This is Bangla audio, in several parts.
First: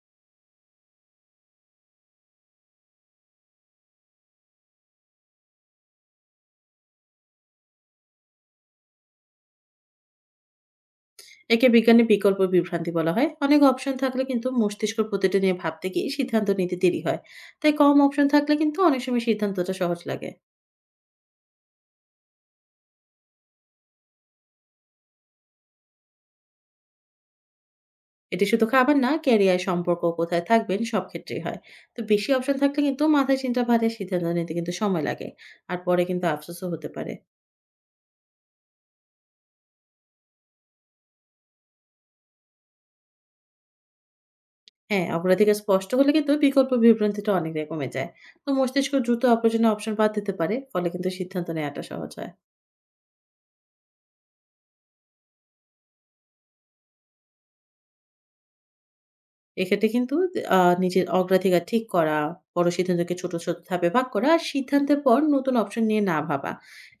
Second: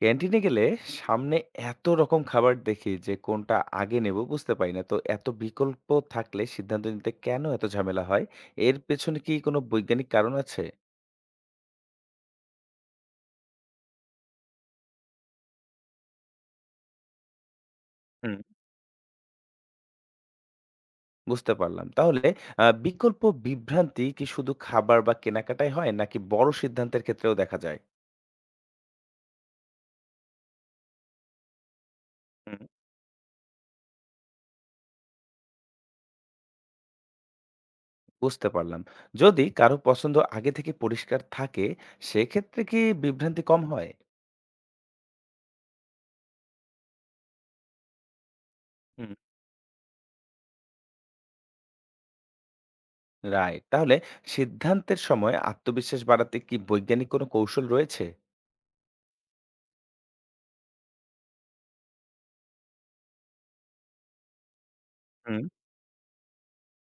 ক্যান্টিনে গেলে সামনে এত রকম খাবার দেখি যে কোনটা আগে নেব বুঝতে পারি না। তো এত বিকল্প থাকলে সিদ্ধান্ত নিতে কেন এত ঝামেলা হয়? এর পেছনে কি কোনো বৈজ্ঞানিক কারণ আছে? একে বিজ্ঞানের বিকল্প বিভ্রান্তি বলা হয়। অনেক অপশন থাকলে কিন্তু মস্তিষ্ক প্রতিটা নিয়ে ভাবতে গিয়ে সিদ্ধান্ত নিতে দেরি হয়। তাই কম অপশন হুম, থাকলে কিন্তু অনেক সময় সিদ্ধান্তটা সহজ লাগে। বুঝতে পারলাম। তাহলে বিকল্প বিভ্রান্তি কি শুধু খাবার বা কেনাকাটায় হয় নাকি বড় সিদ্ধান্তের ক্ষেত্রেও দেখা যায়? এটি শুধু খাবার না, ক্যারিয়ার, সম্পর্ক, কোথায় থাকবেন সব ক্ষেত্রেই হয়। তো বেশি অপশন হুম, থাকলে কিন্তু মাথায় চিন্তা ভারে, সিদ্ধান্ত নিতে কিন্তু সময় লাগে। আর পরে কিন্তু আফসোসও হতে পারে। বুঝতে পারলাম। যদি কারো পছন্দ আগে থেকে পরিষ্কার থাকে, সেক্ষেত্রে কি বিভ্রান্তি কম হয়? হ্যাঁ, অগ্রাধিকার স্পষ্ট হলে কিন্তু বিকল্প বিভ্রান্তিটা অনেকটাই কমে যায়। তো মস্তিষ্ক দ্রুত অপরজনের অপশন বাদ দিতে পারে, ফলে কিন্তু সিদ্ধান্ত নেওয়াটা সহজ হয়। রাইট। তাহলে সিদ্ধান্তের সময় আত্মবিশ্বাস বাড়াতে কি বৈজ্ঞানিক কোনো কৌশল রয়েছে? এক্ষেত্রে কিন্তু নিজের অগ্রাধিকার ঠিক করা, বড় সিদ্ধান্তকে ছোট, ছোট ধাপে ভাগ করা আর সিদ্ধান্তের পর হুম, নতুন অপশন নিয়ে না ভাবা।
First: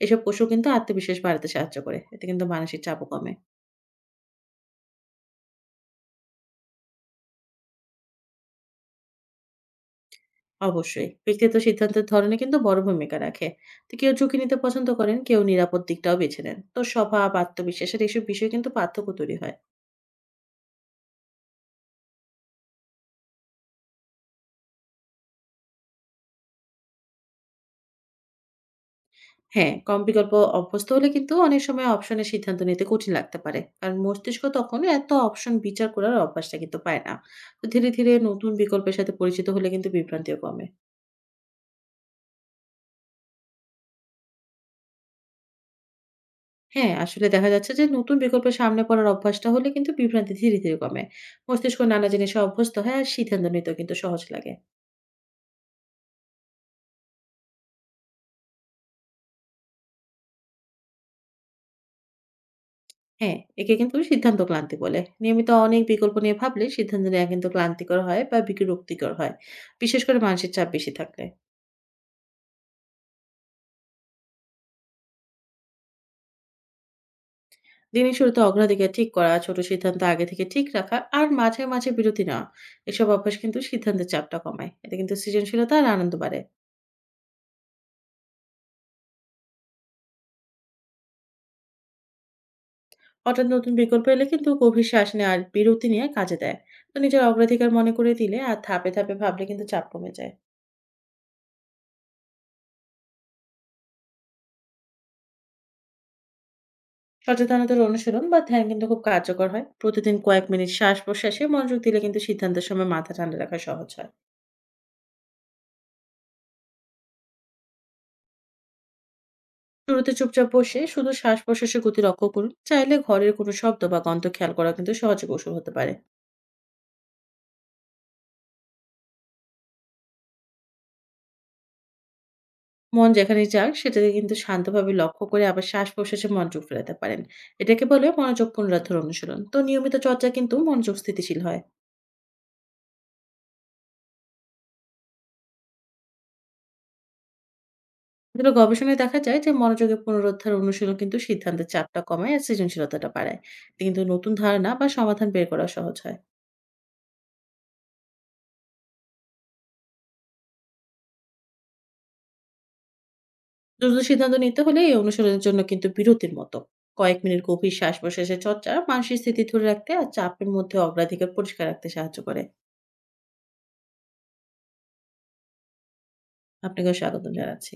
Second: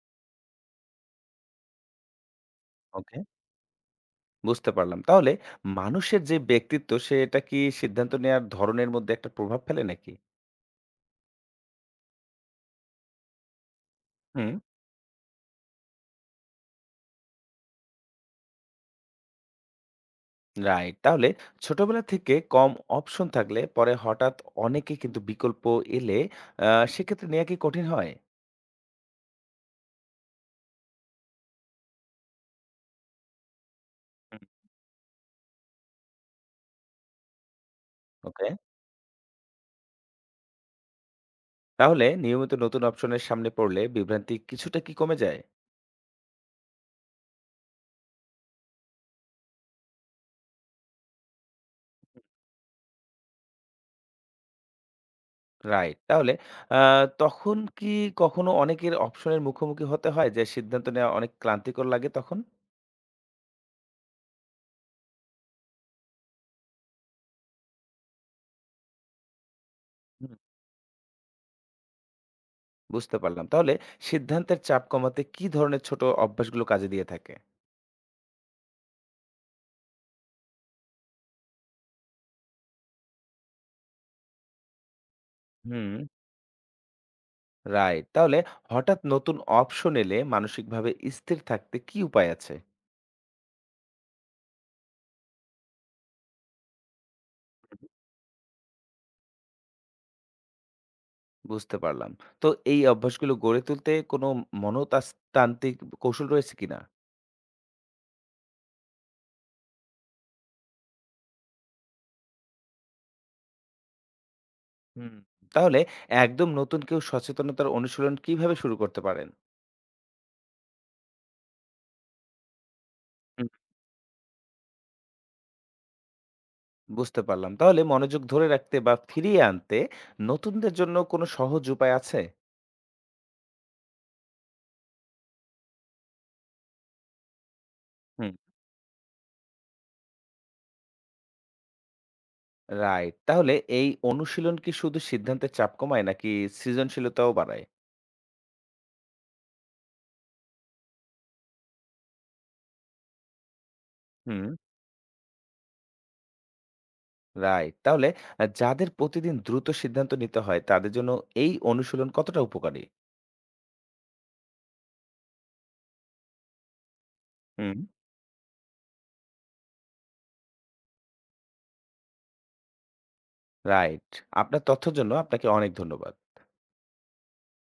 এসব কৌশল কিন্তু আত্মবিশ্বাস বাড়াতে সাহায্য করে। এতে কিন্তু মানসিক চাপও ওকে। কমে। বুঝতে পারলাম। তাহলে মানুষের যে ব্যক্তিত্ব সেটা কি সিদ্ধান্ত নেওয়ার ধরনের মধ্যে একটা প্রভাব ফেলে নাকি? অবশ্যই। ব্যক্তিগত সিদ্ধান্তের ধরনে কিন্তু বড় ভূমিকা রাখে। তো কেউ ঝুঁকি হুম। নিতে পছন্দ করেন, কেউ নিরাপদ দিকটাও বেছে নেন। তো স্বভাব, আত্মবিশ্বাসের এসব বিষয় কিন্তু পার্থক্য তৈরি হয়। রাইট। তাহলে ছোটবেলা থেকে কম অপশন থাকলে পরে হঠাৎ অনেকে কিন্তু বিকল্প এলে আ সেক্ষেত্রে নেয়া কি কঠিন হয়? হ্যাঁ, কম বিকল্প অভ্যস্ত হলে কিন্তু অনেক সময় অপশনের সিদ্ধান্ত নিতে কঠিন লাগতে পারে। কারণ মস্তিষ্ক হুম। তখন এত অপশন বিচার করার অভ্যাসটা কিন্তু পায় না। তো ধীরে, ধীরে ওকে। নতুন বিকল্পের সাথে পরিচিত হলে কিন্তু বিভ্রান্তিও কমে। তাহলে নিয়মিত নতুন অপশনের সামনে পড়লে বিভ্রান্তি কিছুটা কি কমে যায়? হ্যাঁ, আসলে দেখা যাচ্ছে যে নতুন বিকল্পের সামনে পড়ার অভ্যাসটা হলে কিন্তু বিভ্রান্তি ধীরে, ধীরে কমে। মস্তিষ্ক নানা জিনিসে অভ্যস্ত হয় আর সিদ্ধান্ত নিতেও কিন্তু সহজ লাগে। রাইট। তাহলে আ তখন কি কখনো অনেকের অপশনের মুখোমুখি হতে হয় যে সিদ্ধান্ত নেওয়া অনেক ক্লান্তিকর লাগে তখন? হ্যাঁ, একে কিন্তু সিদ্ধান্ত ক্লান্তি বলে। নিয়মিত অনেক বিকল্প নিয়ে ভাবলে সিদ্ধান্ত নেওয়া কিন্তু ক্লান্তিকর হয় বা বিরক্তিকর হয়। বিশেষ করে হুম। মানসিক চাপ বেশি থাকলে। বুঝতে পারলাম। তাহলে সিদ্ধান্তের চাপ কমাতে কি ধরনের ছোট অভ্যাসগুলো কাজে দিয়ে থাকে? দিনের শুরুতে অগ্রাধিকার ঠিক করা, ছোট সিদ্ধান্ত আগে থেকে ঠিক রাখা আর মাঝে, মাঝে বিরতি নেওয়া। এসব অভ্যাস কিন্তু সিদ্ধান্তের চাপটা কমায়। এতে কিন্তু সৃজনশীলতা আর হুম। আনন্দ বাড়ে। রাইট। তাহলে হঠাৎ নতুন অপশন এলে মানসিকভাবে স্থির থাকতে কি উপায় আছে? হঠাৎ নতুন বিকল্প এলে কিন্তু গভীর শ্বাস নেওয়া আর বিরতি নিয়ে কাজে দেয়। তো নিজের অগ্রাধিকার মনে করে দিলে আর ধাপে, ধাপে ভাবলে কিন্তু চাপ কমে যায়। বুঝতে পারলাম। তো এই অভ্যাসগুলো গড়ে তুলতে কোনো মনতাস্তান্ত্রিক কৌশল রয়েছে কিনা? সচেতনতার অনুশীলন বা ধ্যান কিন্তু খুব কার্যকর হয়। প্রতিদিন কয়েক মিনিট শ্বাস-প্রশ্বাসে মনোযোগ দিলে কিন্তু সিদ্ধান্তের সময় মাথা ঠান্ডা রাখা সহজ হয়। হুম। তাহলে একদম নতুন কেউ সচেতনতার অনুশীলন কিভাবে শুরু করতে পারেন? শুরুতে চুপচাপ বসে শুধু শ্বাস-প্রশ্বাসের গতি লক্ষ্য করুন। চাইলে ঘরের কোনো শব্দ বা গন্ধ খেয়াল করা কিন্তু সহজ কৌশল হতে পারে। বুঝতে পারলাম। তাহলে মনোযোগ ধরে রাখতে বা ফিরিয়ে আনতে নতুনদের জন্য কোনো সহজ উপায় আছে? মন যেখানে যাক সেটাকে কিন্তু শান্তভাবে লক্ষ্য করে আবার শ্বাস-প্রশ্বাসে মনোযোগ ফেরাতে পারেন। এটাকে বলে হুম। মনোযোগ পুনরুদ্ধার অনুশীলন। তো নিয়মিত চর্চা কিন্তু মনোযোগ স্থিতিশীল হয়। রাইট। তাহলে এই অনুশীলন কি শুধু সিদ্ধান্তের চাপ কমায় নাকি সৃজনশীলতাও বাড়ায়? আসলে গবেষণায় দেখা যায় যে মনোযোগের পুনরুদ্ধার অনুশীলন কিন্তু সিদ্ধান্তের চাপটা কমায় আর সৃজনশীলতাটা বাড়ায়। এতে কিন্তু নতুন হুম। ধারণা বা সমাধান বের করা সহজ হয়। রাইট। তাহলে যাদের প্রতিদিন দ্রুত সিদ্ধান্ত নিতে হয় তাদের জন্য এই অনুশীলন কতটা উপকারী? দ্রুত সিদ্ধান্ত নিতে হলে এই অনুশীলনের জন্য কিন্তু বিরতির মতো কয়েক মিনিট গভীর হুম। শ্বাস-প্রশ্বাসের চর্চা মানসিক স্থিতি ধরে রাখতে আর চাপের মধ্যে অগ্রাধিকার পরিষ্কার রাখতে সাহায্য করে। রাইট। আপনার তথ্যের জন্য আপনাকে অনেক ধন্যবাদ। আপনাকেও স্বাগতম জানাচ্ছি।